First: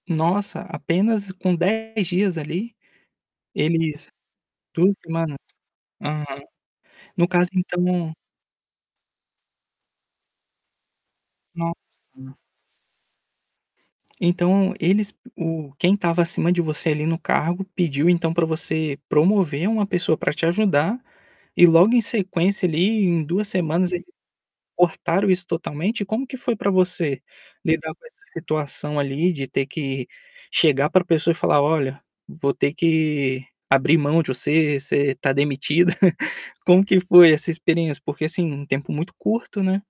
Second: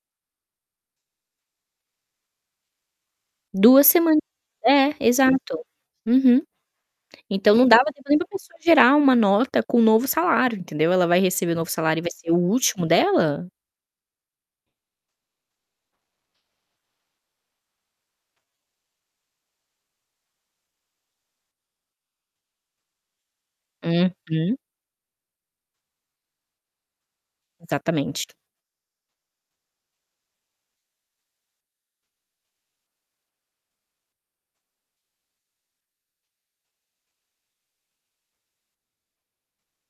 Nossa, apenas com 10 dias ali, 2 eles semanas, 2 é semanas? exato. Aham. Uhum. No caso Então não dava tempo então nem da pessoa gerar uma nota com um novo salário, entendeu. Ela vai receber o novo Nossa. salário e vai ser o último dela? Então eles o quem estava acima de você, ali, no cargo, pediu então para você promover uma pessoa para te ajudar, e logo em sequência ali, em 2 semanas eles Uhum. cortaram isso totalmente? Como que foi para você lidar com essa Exatamente. situação ali de ter que chegar para a pessoa e falar: "Olha, vou ter que abrir mão de você. Você tá demitida"? Como que foi essa experiência? Porque assim, um tempo muito curto, né.